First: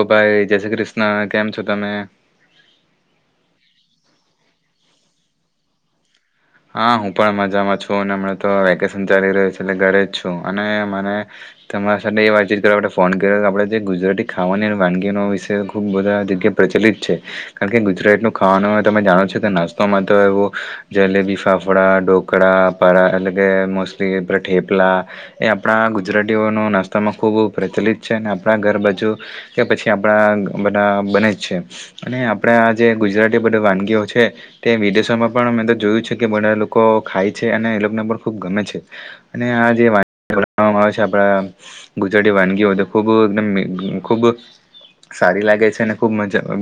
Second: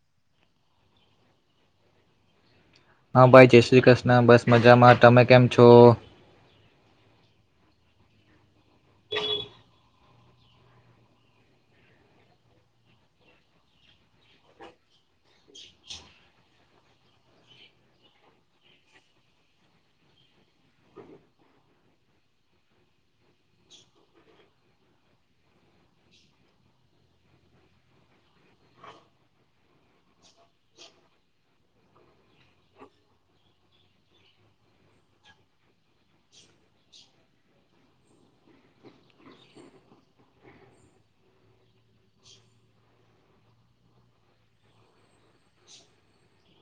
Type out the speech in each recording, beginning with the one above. ઓ ભાઈ જય શ્રી ક્રિષ્ન, કેમ છો તમે હા, ભાઈ જય શ્રી કૃષ્ણ. બસ મજામાં તમે કેમ છો? હા, હું પણ મજામાં છું અને હમણાં તો વેકેશન ચાલી રહ્યું છે એટલે ઘરે છું અને મને તમારા સાથે એ વાતચીત કરવા માટે ફોન કર્યો આપડે જે ગુજરાતી ખાવાની અને વાનગીનો વિશે ખૂબ બધા જગ્યા પ્રચલિત છે કારણ કે ગુજરાતીનું ખાવાનું તમે જાણો છો તો નાસ્તોમાં તો એવો જલેબી ફાફડા, ઢોકળા, પારા એટલે કે મોસ્ટલી ઠેપલા એ આપડા ગુજરાતીઓનું નાસ્તામાં ખૂબ પ્રચલિત છે અને આપડા ઘર બાજુ કે પછી આપડા બધા બને જ છે અને આપડા જે ગુજરાતી બધી વાનગીઓ છે તે વિદેશોમાં પણ મેં તો જોયું છ તેકે બધા લોકો ખાય છે અને એ લોકોને પણ ખૂબ ગમે છે અને આ જે વાનગી બનાવામાં છે આપણા ગુજરાતી વાનગીઓ ત ખૂબ ખૂબ સારી લાગે છે અને ખૂબ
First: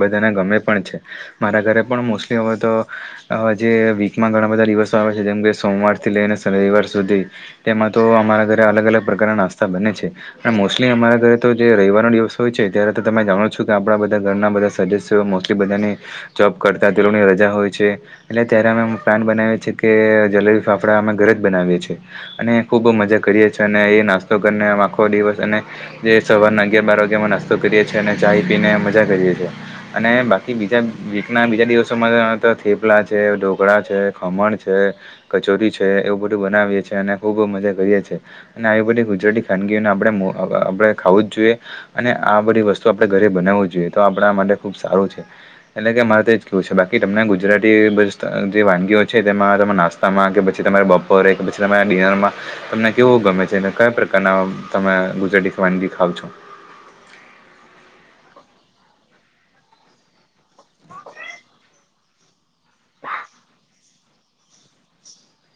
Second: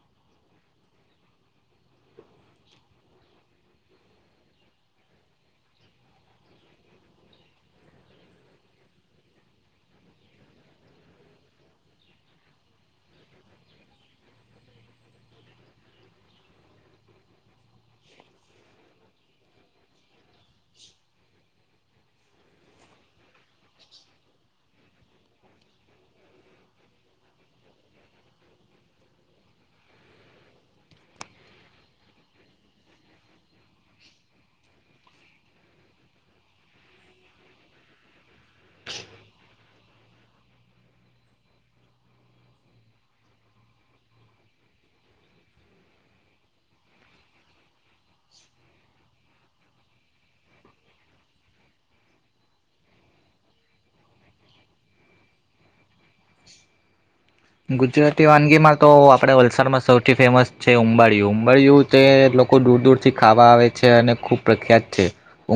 બધાને ગમે પણ છે મારા ઘરે પણ મોસ્ટલી હવે તો અહ જે વી માં ઘણા બધા દિવસો આવે છે જેમ કે સોમવારથી લઈને શનિવાર સુધી તેમાં તો અમારા ઘરે અલગ અલગ પ્રકારના નાસ્તા બને છે અને મોસ્ટલી અમારા ઘરે તો જે રવિવારનો દિવસ હોય છે ત્યારે તો તમે જાણો છો કે આપદાંતબધા ઘરના બધા સદસ્યો મોસ્ટલી બધાની જોબ કરતા તે લોકોની રજા હોય છે એટલે ત્યારે અમે પ્લાન બનાવીએ છીએ કે જલેબી ફાફડા અમે ઘરે જ બનાવીએ છીએ અને ખૂબ મજા કરીએ છીએ અને એ નાસ્તો કરીને આ આખો દિવસ અને જે સવારના અગિયાર બાર વાગ્યા અમે નાસ્તો કરીએ છીએ અને ચાાય પીને મજા કરીએ છીએ અને બાકી બીજા વીકના બીજા દિવસોમાં તો થેપલા છે ઢોકળા છે, ખમણ છે, કચોરી છે, એવું બધું બનાવીએ છે ને ખૂબ મજા કરીએ છે અને આવી બધી ગુજરાતી ખાનગીઓને આપડે આપડે ખાવું જ જોઈએ અને આ બધી વસ્તુ આપડે ઘરે બનાવું જ જોઈએ તો આપડા માટે ખૂબ સારું છે એટલે કે મારે તો એજ કેવું છે બાકી તમને ગુજરાતી બસ્તા જે વાનગીઓ છે તેમાં તમે નાસ્તામાં કે પછી તમે બપોરે કે પછી તમે ડિનરમાં તમને કેવું ગમે છે અને કયા પ્રકારના તમે ગુજરાતી વાનગી ખાવ છો? ગુજરાતી વાનગીમાં તો આપડે વલસાડમાં સૌથી ફેમસ છે ઉંબાળિયું. ઉંબાળિયું તે લોકો દૂર દૂરથી ખાવા આવે છે અને ખૂબ પ્રખ્યાત છે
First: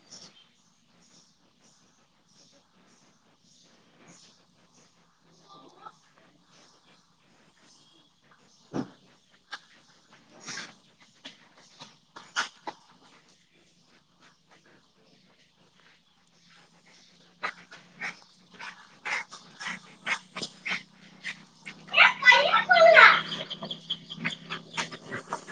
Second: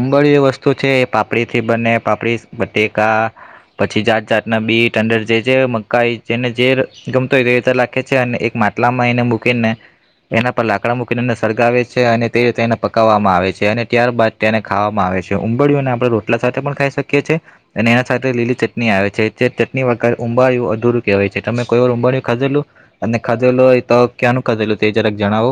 ઉંબાળિયું વસ્તુ છે પાપડી થી બને પાપડી બટેકા પછી જાત જાતના બીટ અંદર જે જે મકાઈ જેને જે ગમતું એ રીતે લાખે છે અને એક માટલામાં એને મૂકીને એના પર લાકડા મૂકીને એને સળગાવે છે અને તે રીતે એને પકાવવામાં આવે છે અને ત્યાર બાદ તેને ખાવામાં આવે છે ઉંબાળિયુને આપડે રોટલા સાથે પણ ખાઈ શકીએ છે અને એની સાથે લીલી ચટણી આવે છે જે ચટણી વગર ઉંબાળિયુ અધુરું કહેવાય. જે તમે કોઈ વાર ઉંબળયું ખાધેલું અને ખાધેલું હોય તો ક્યાંનું ખાધેલું તે જરાક જણાવો?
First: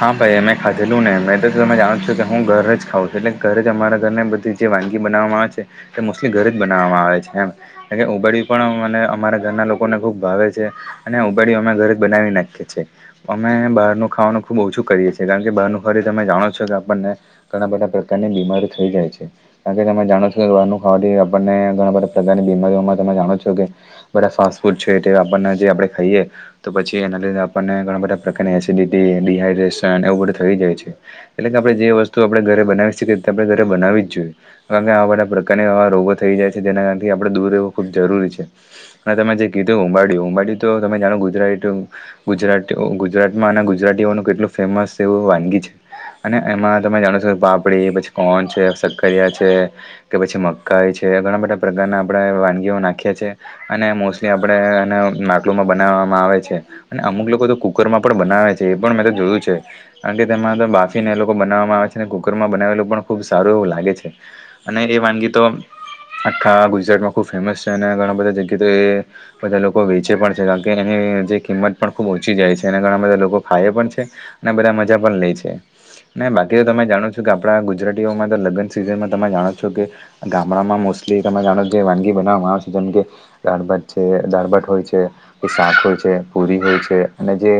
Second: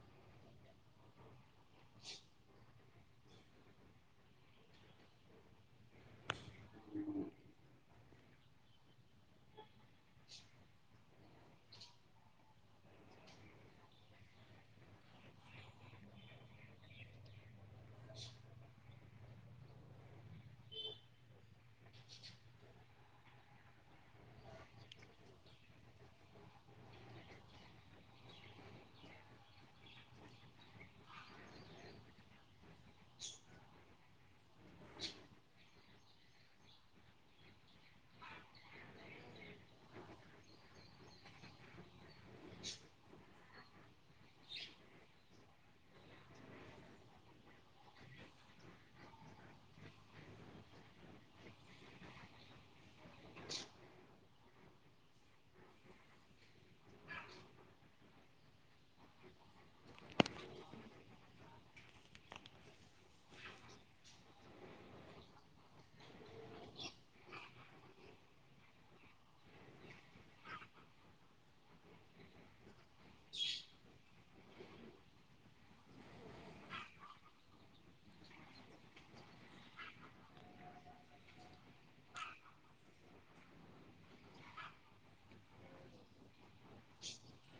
હા ભાઈ મેં ખાધેલું ને મેં તો તમે જાણું છો કે હું ઘર જ ખાઉં એટલે ઘરે જ અમારા ઘરને બધી જે વાનગી બનાવવામાં આવે છે તે મોસ્ટલી ઘરે જ બનાવવામાં આવે છે એમ કારણ કે ઉંબાડ્યું પણ મને અમારા ઘરના લોકોને ખૂબ ભાવે છે અને ઉંબાડ્યું અમે ઘરે જ બનાવી નાખીએ છીએ અમે બહારનું ખાવાનું ખૂબ ઓછું કરીએ છીએ કારણ કે બહારનું ખાવાથી તમે જાણો છો કે આપણને ઘણા બધા પ્રકારની બીમારીઓ થઈ જાય છે કારણ કે તમે જાણો છો કે બહારનું ખાવાથી આપણને ઘણા બધા પ્રકારની બીમારીઓમાં તમે જાણો છો કે બધા ફાસ્ટ ફૂડ છે તે આપણને જે આપડે ખાઈએ તો પછી એના લીધે આપણને ઘણા બધા પ્રકારની એસિડિટી ડી હાઈડ્રેશન એવું બધું થઈ જાય છે એટલે કે આપડે જે વસ્તુ આપડે ઘરે બનાવી શકીએ તે આપડે ઘરે બનાવી જ જોઈએ કારણ કે આવા બધા પ્રકારના આવા રોગો થઈ જાય છે જેના કાર કે આપણે દૂર રહેવું ખૂબ જરૂરી છે અને તમે જે કીધું ઉંબાડીયુ ઉંબાડીયુ તો તમે જાણો ગુજરા ઈ ટુ ગુજરાટી ગુજરાતમાં ગુજરાતીઓનું કેટલું ફેમસ એવું વાનગી છે અને એમાં તમે જાણો છો પાપડી પછી કોન છે શક્કરિયા છે કે પછી મકાઈ છે ઘણા બધા પ્રકારના આપડે વાનગીઓ નાખીએ છીએ અને મોસ્ટલી આપણે એને માટલુંમાં બનાવવામાં આવે છે અને અમુક લોકો તો કુકરમાં પણ બનાવે છ છે પણ મેં તો જોયું છે કારણ કે તેમાં તો બાફીને એ લોકો બનાવવામાં આવે છે અને કુકરમાં બનાવેલું પણ ખૂબ સારું એવું લાગે છે અને એ વાનગી તો આખા ગુજરાતમાં ખૂબ ફેમસ છે અને ઘણા બધા જગ્યાએ તો એ બધા લોકો વેચે પણ છે કારણ કે એની જે કિંમત પણ ખૂબ ઓછી જાય છે અને ઘણા બધા લોકો ખાય પણ છે અને બધા મજા પણ લે છે ને બાકી તો તમે જાણો છો કે આપડા ગુજરાતીઓમાં તો લગ્ન સિઝનમાં તમે જાણો છો કે ગામડામાં મોસ્ટલી તમે જાણો છો જે વાનગી બનાવવામાં છે જેમકે દાળભટ છે દાળભટ હોય છે કે શાક હોય છે પૂરી હોય છે અને જે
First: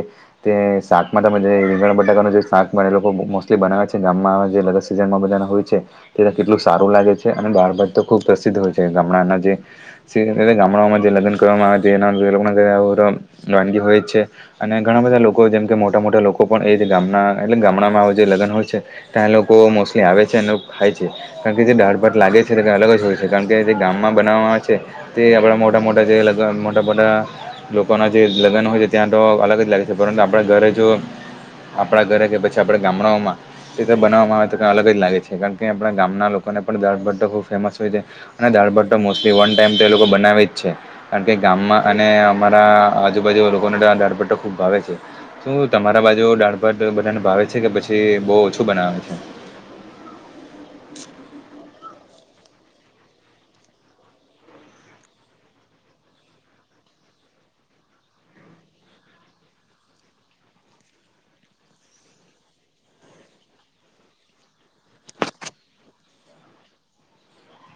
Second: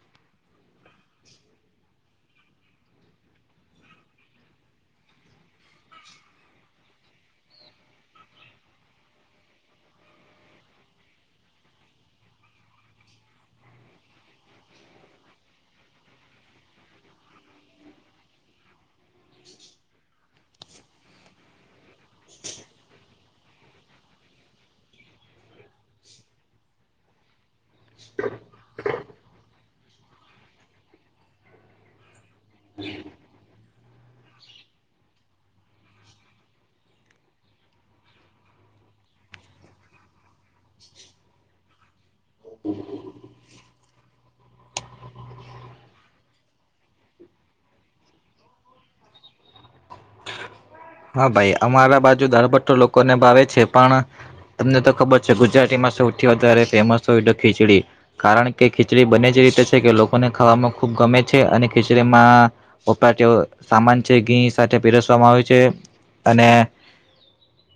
તે શાકમાં રીંગણ બટાકાનું જે શાકમાં એ લોકો મોસ્ટલી બનાવે છે ગામમાં જે લગન સીઝનમાં બધાને હોય છે તે કેટલું સારું લાગે છે અને દાળભાત તો ખૂબ પ્રસિદ્ધ હોય છે ગામડાના જે સીઝન ગામડાઓમાં જે લગ્ન કરવામાં આવે છે જેના એના લોકો ગયા ઓ રમ વાનગી હોય જ છે અને ઘણા બધા લોક લોકો જેમ કે મોટા મોટા લોકો પણ એ જે ગામના એટલે ગામડામાં જે લગન હોય છે ત્યાં લોકો મોસ્ટલી આવે છે અને ખાય છે કારણ કે જે દાળભત લાગે છે તે અલગ જ હોય છે કારણ કે જે ગામમાં બનાવવામાં આવે છે તે આપડા મોટા મોટા જે લગન મોટા મોટા લોકોના જે લગ્ન હોય છે ત્યાં તો અલગ જ લાગે છે. પરંતુ આપણા ઘરે જો આપણા ઘરે કે પછી આપણા ગામડાઓમાં એ રીતે બનાવવામાં આવે તો કંઈ અલગ જ લાગે છે કારણ કે આપણા ગામના લોકોને પણ દાળભાત ખૂબ ફેમસ હોય છે અને દાળભાત મોસ્ટલી વન ટાઈમ તો એ લોકો બનાવે જ છે કારણ કે ગામમાં અને અમારા આજુબાજુ લોકોને તો આ દાળભાત ખૂબ ભાવે. શું તમારા બાજુ દાળભાત બધાને ભાવે છે કે પછી બોવ ઓછું બનાવે છે હા ભાઈ અમારા બા જો દાળભાત તો લોકોને ભાવે છે પણ તમને તો ખબર છે ગુજરાતીમાં સૌથી વધારે ફેમસ હોય તો ખીચડી કારણ કે ખીચડી બને જ રીતે છે કે લોકોને ખાવામાં ખૂબ ગમે છે અને ખીચડીમાં વપરાતો સામાન છે ઘી સાથે પીરસવામાં આવે છે અને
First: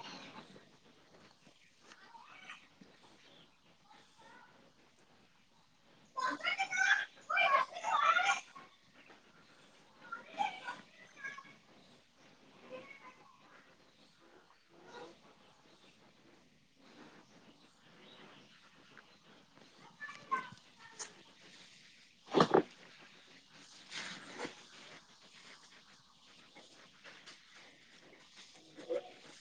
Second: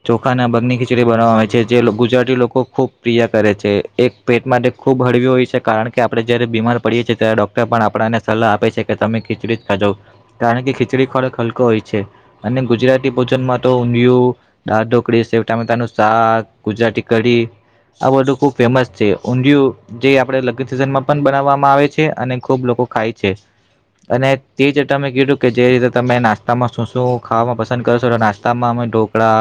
ચોખાના મગની ખીચડી બનાવામાં આવે છે જે ગુજરાતી લોકો ખૂબ પ્રિય કરે છે એક પેટ માટે ખૂબ હળવી હોય છે કારણ કે આપડણે જયારે બીમાર પડીએ છીએ ત્યારે ડોક્ટર પણ આપણાને સલાહ આપે છે કે તમે ખીચડી જ ખાજો કારણ કે ખીચડી ખોરાક હલકો હોય છે અને ગુજરાતી ભોજનમાં તો ઊંધયું દાળ ઢોકળી સેવ ટામેટા નું શાક ગુજરાતી કઢી આ બધું ખુબ ફેમસ છે ઊંધિયું જે આપડે લગન સિઝનમાં પણ બનાવવામાં આવે છે અને ખુબ લોકો ખાય છે અને તે જમે કીધું કે જે રીતે તમે નાસ્તામાં શું શું ખાવામાં કરો છો નાસ્તામાં અમે ઢોકળા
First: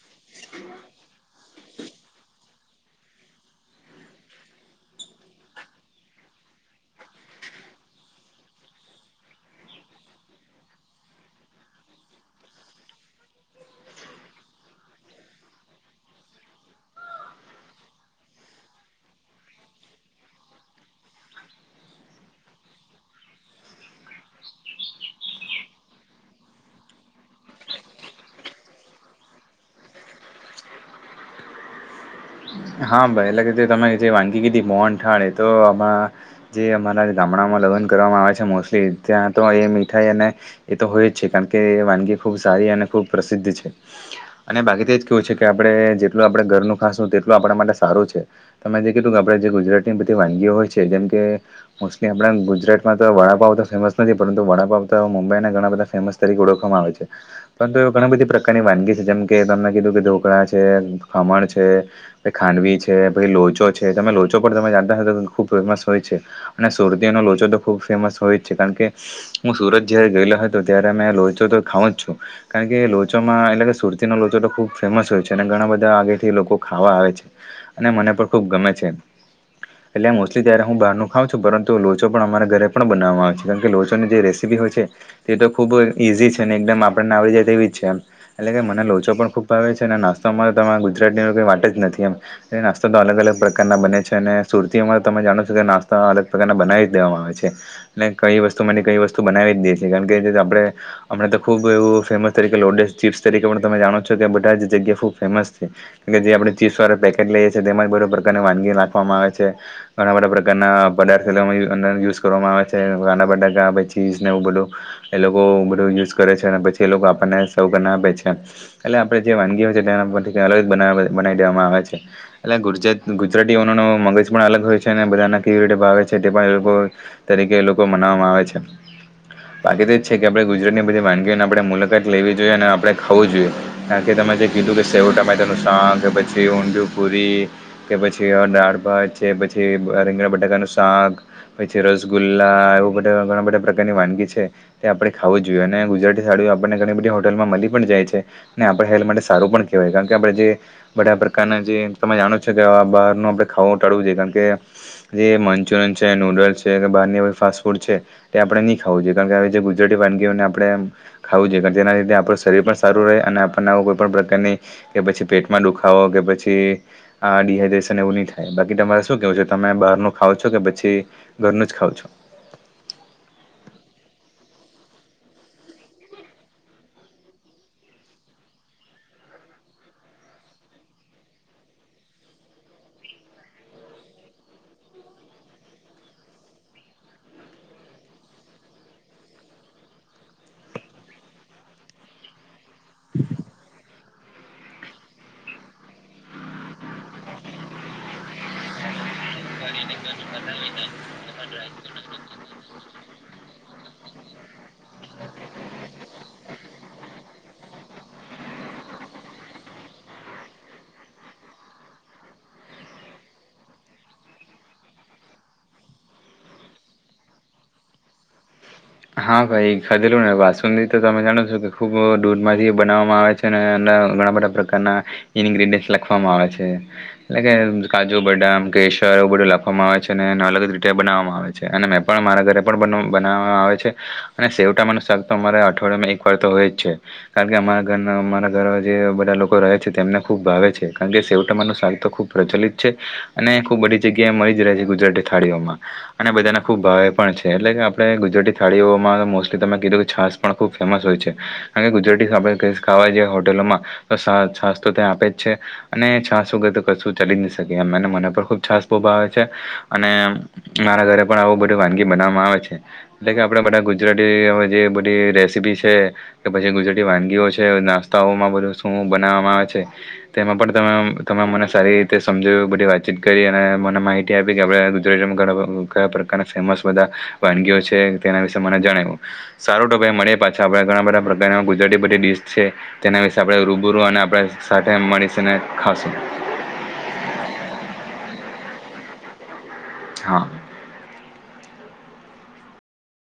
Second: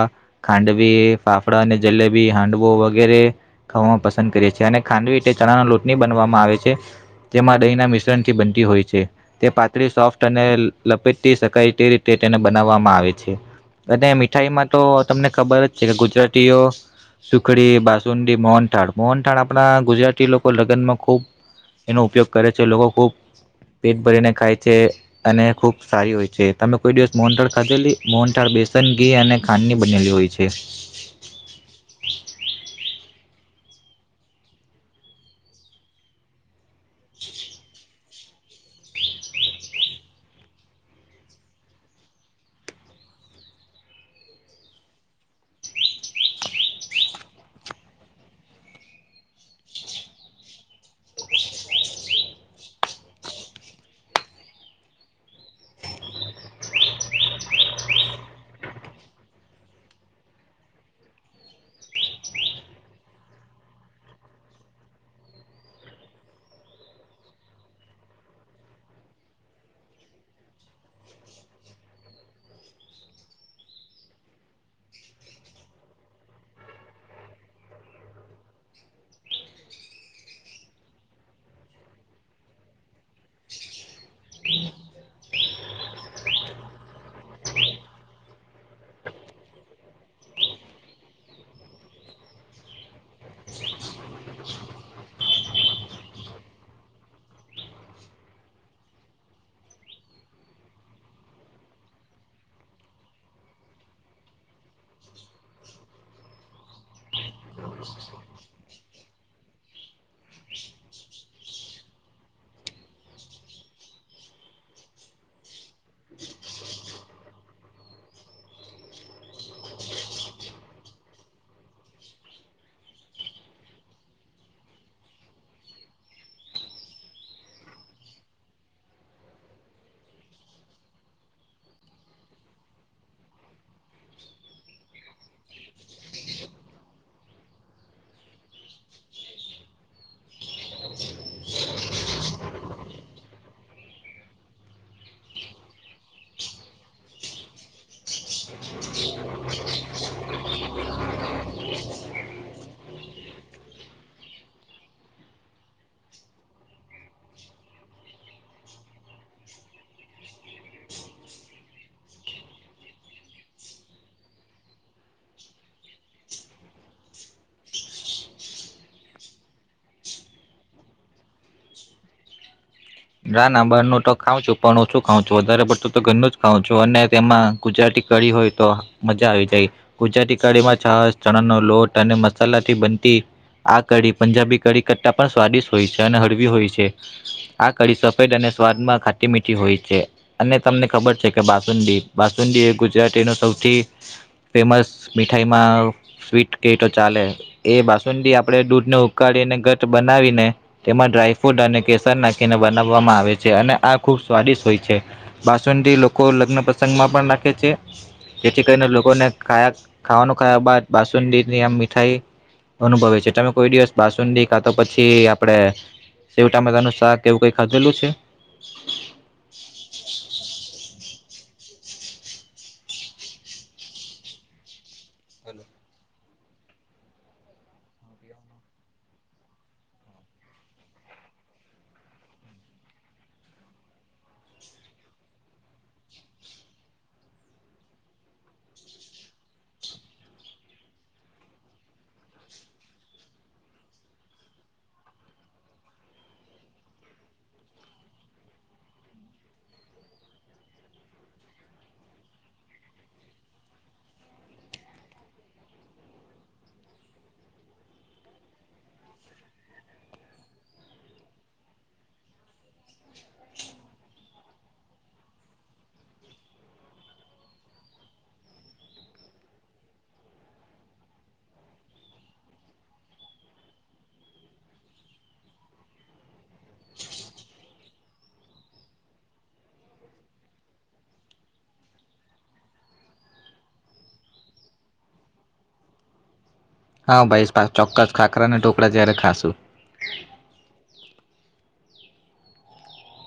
ખાંડવી ફાફડા અને જલેબી હાંડવો વગેરે ખાવામાં પસંદ કરીએ છીએ અને ખાંડવી તે ચણાના લોટની બનવામાં આવે છે જેમાં દહીંના મિશ્રણ થી બનતી હોય છે તે પાતળી સોફ્ટ અને લપેટથી શકાય તે રીતે તેને બનાવવામાં આવે અને મીઠાઈમાં તો તમને ખબર જ છે કે ગુજરાતીઓ સુખડી બાસુંદી મોહનથાળ મોહનથાળ આપણા ગુજરાતી લોકો લગ્નમાં ખૂબ એનો ઉપયોગ કરે છે લોકો ખૂબ પેટ ભરીને ખાય છે અને ખૂબ સારી હોય છે તમે કોઈ દિવસ મોહનથાળ ખાધેલી મોહનથાળ બેસન ઘી અને ખાંડની બનેલી હોય છે હા ભાઈ એટલે કે તમે જે વાનગી કીધી મોહનથાળ એતો આમાં જે અમારા ગામડામાં લગ્ન કરવામાં આવે છે ત્યાં તો એ મીઠાઈ અને એ તો હોય જ છે કારણ કે વાનગી ખૂબ સારી અને ખૂબ પ્રસિદ્ધ છે અને બાકી તેજ કેવું છે કે આપડણે જેટલું આપડે ઘરનું ખાસુ તેટલું એટલું આપણા માટે સારું છે તમે જે કીધું કે આપણે જે ગુજરાતની બધી વાનગીઓ હોય છે જેમ કે મોસ્ટલી આપણા ગુજરાતમાં તો વડાપાવ તો ફેમસ નથી પરંતુ વડાપાવ તો મુંબઈના ઘણા બધા ફેમસ તરીકે ઓળખવામાં આવે છે પરંતુ એ ઘણી બધી પ્રકારની વાનગી છે જેમકે તમને કીધું કે ઢોકળા છે ખમણ છે ખાંડવી છે ભાઈ લોચો છે તમે લોચો પણ તમે જાણતા હતા તો ખૂબ ફેમસ હોય છે અને સુરતીનો લોચો તો ખૂબ ફેમસ હોય જ છે કારણ કે હું સુરત જ્યારે ગયેલો હતો ત્યારે અં લોચો તો ખાવઉં જ છું કારણ કે લોચોમાં એટલે કે સુરતીનો લોચો તો ખૂબ ફેમસ હોય છે અને ઘણા બધા આગેથી લોકો ખાવા આવે છે અને મને પણ ખૂબ ગમે છે એટલે મોસ્ટલી ત્યારે હું બહારનું ખાઉં છું પરંતુ લોચો પણ અમારા ઘરે પણ બનાવવામાં આવે છે કારણ કે લોચોની જે રેસીપી હોય છે તે તો ખૂબ ઇઝી છે અને એકદમ આપણને આવી જાય તેવી જ છે એમ એટલે કે મને લોચો પણ ખૂબ ભાવે છે અને નાસ્તોમાં તો તમારા ગુજરાતની કંઈ વાટ જ નથી એમ નાસ્તા તો અલગ અલગ પ્રકારના બને છે અને સુરતી અમાં તમે જાણો છો કે નાસ્તા અલગ પ્રકારના બનાવી જ દેવામાં આવે છે અને કઈ વસ્તુ માટે કઈ વસ્તુ બનાવી જ દઈએ છ છે કારણ કે આપણેમણા તો ખુબ એવું ફેમસ તરીકે લોડસ ચીપ્સ તરીકે પણ તમે જાણો છો કે બધા જગ્યા ખૂબ ફેમસ છે જે આપણે ચીપ્સ વાળ કેટલા લઈએ છી છે તેમાં બધ પ્રકારની વાનગી નાખવામાં આવે છે ઘણા બધા પ્રકારના પદાર્થ યુઝ કરવામાં આવે છે કાના બટાકા પછી ચીઝને એવું બધું એ લોકો બધું યુઝ કરે છે અને પછી એ લોકો આપણને સવ કરીને આપે છે એટલે આપણે જે વાનગી હોય છે તેના પરથી ક અલગ જ બના બનાવી દેવામાં આવે છે એ ગુજરાતીઓનો ન મગજ પણ અલગ હોય છે અને બધાને કેવી રીતે ભાવે છે તે પણ એ તરીકે એ લોકો મનાવામાં આવે છે બાકી તો જ છે કે આપણે ગુજરાતીની બધી વાનગીઓની આપણે મુલાકાત લેવી જોઈએ અને આપણેે ખાવું જોઈએ કાર કેમે જે કીધું કેેવ શા કે પછી ઊ પૂરી કે પછી દાળ ભાત છે પછી રીંગણા બટાકાનું શાક પછી રસગુલ્લા એવું બધા ઘણા બધા પ્રકારની વાનગી છે તે આપણે ખાવું જ જોઈએ અને ગુજરાતી થાળીઓ આપણને ઘણી બધી હોટલમાં મળી પણ જાય છે અને આપણે હેલ્થ માટે સારું પણ કહેવાય કારણ કે આપણે જે બધા પ્રકારના જે તમે જાણો છો કે બહારનું આપણે ખાવું ટાળવું જોઈએ કારણ કે જે મંચુરિયન છે નૂડલ્સ છે કે બહારની ફાસ્ટ ફૂડ છે તે આપણે નહીં ખાવું જોઈએ કારણ કે આવી જે ગુજરાતી વાનગીઓને આપણે ખાવું જોઈએ કારણ જેના લીધે આપણું શરીર પણ સારું રહે અને આપણને આવ કોઈપણ પ્રકારની કે પછી પેટમાં દુખાવો કે પછી કે આ ડીહાઈડ્રેશન એવું નહી થાય બાકી તમારે શું કેવું છે તમે બહાર ન ખાવ છો કે પછી ઘરનું જ ખાવ છો નાબ તો ખાં છું પણ હું શું ખાઉં છું વધારે પડતું તો ઘરનું જ ખાઉં છું અને તેમાં ગુજરાતી કઢી હોય તો મજા આવી જાય ગુજરાતી કઢીમાં ચ ચણાનો લોટ અને મસાલા થી બનતી આ કઢી પંજાબી કઢી કરતા પણ સ્વાદિષ્ટ હોય છે અને હળવી હોય છે કડી સફેદ અને સ્વાદમાં ખાટી મીઠી હોય છે અને તમને ખબર છે કે બાસુંદી બાસુંદી એક ગુજરાતીનો સૌથી- ફેમસ મીઠાઈમાં સ્વીટ કેટ ચાલે, એ બાસુંડી આપડે દૂધને ઉકાળીને ગટ બનાવીને, તેમાં ડ્રાયફ્રૂટ અને કેસર નાખી ને બનાવવામાં આવે છે અને આ ખૂબ સ્વાદિષ્ટ હોય છે બાસુંડી લોકો લગ્ન પ્રસંગમાં પણ રાખે છે જેથી કરીને લોકોને ખાયા ખાવાનું ખાયા બાદ બાસુંડીની આમ મીઠાઈ અનુભવે છે તમે કોઈ દિવસ બાસુંડી ખા તો પછી આપણે શેવ ટામેકાાનું શાક કેવું કઈ ખાધેલું છે? હા ભાઈ ખાધેલુંને વાસુ તો તમે જાણો છો કે ખૂબ દૂધમાંથી બનાવવામાં આવે છે, અને એ ઘણા બધા પ્રકારના ઇન્ગ્રીડિયન્ટ લખવામાં આવે છે, એટલે કે કાજુ બદામ કેસર એવું બધું લખવામાં આવે છે અને એને અલગ રીતે બનાવવામાં આવે છે અને મેં પણ મારા ઘરે પણ બનાવવામાં આવે છે. અને સેવામાંનું શાક તો અમારા અઠવાડિયામાં એક વાર તો હોય જ છે કારણ કે અમારા ઘર અમારા ઘર જે બધા લોકો રહે છે તેમને ખુબ ભાવે છે કારણ કે સેવટામાં ન શાક તો ખૂબ પ્રચલિત છે, અને ખુબ બધી જગ્યાએ મળી જ રહે છે, ગુજરાતી થાળીઓમાં અને બધાને ખુબ ભાવે પણ છે, એટલે કે આપણે ગુજરાતી થાળીઓમાં તો મોસ્ટલી તમે કીધું કે છાસ પણ ખૂબ ફેમસ હોય છે કારણ કે ગુજરાતી આપણે ખાવા જઈએ હોટલોમાં તો છાસ તો ત્યાં આપે જ છે, અને છાસ વગર તો કશું ચાલી જ ન શકે એમને મને પણ ખૂબ છાસ ઉભ આવે છે, અને મારા ઘરે પણ આવું બધું વાનગી બનાવવામાં આવે છે. એટલે કે આપણે બધા ગુજરાતી હવે જે બધી રેસીપી છે કે પછી ગુજરાતી વાનગીઓ છે, નાસ્તાઓમાં બધું શું બનાવવામાં આવે છે તેમાં પણ તમે તમે મને સારી રીતે સમજાવ્યું બધી વાતચીત કરી અને મને માહિતી આપી કે આપણે ગુજરાતીમાં ઘણા કયા પ્રકારના ફેમસ બધા, વાનગીઓ છે. તેના વિશે મને જણાવ્યું સારો ટોપ મળએ પાછા આપ ઘણા બધા પ્રકાર ગુજરાતી બધીડીશ છે તેના વિશે આપણે રૂબરૂ, અને આપણે સાથે મળીશ ખાશું. હા ભાઈ ચોક્કસ ખાકરા અને ઢોકળા જ્યારે ખાશું. હા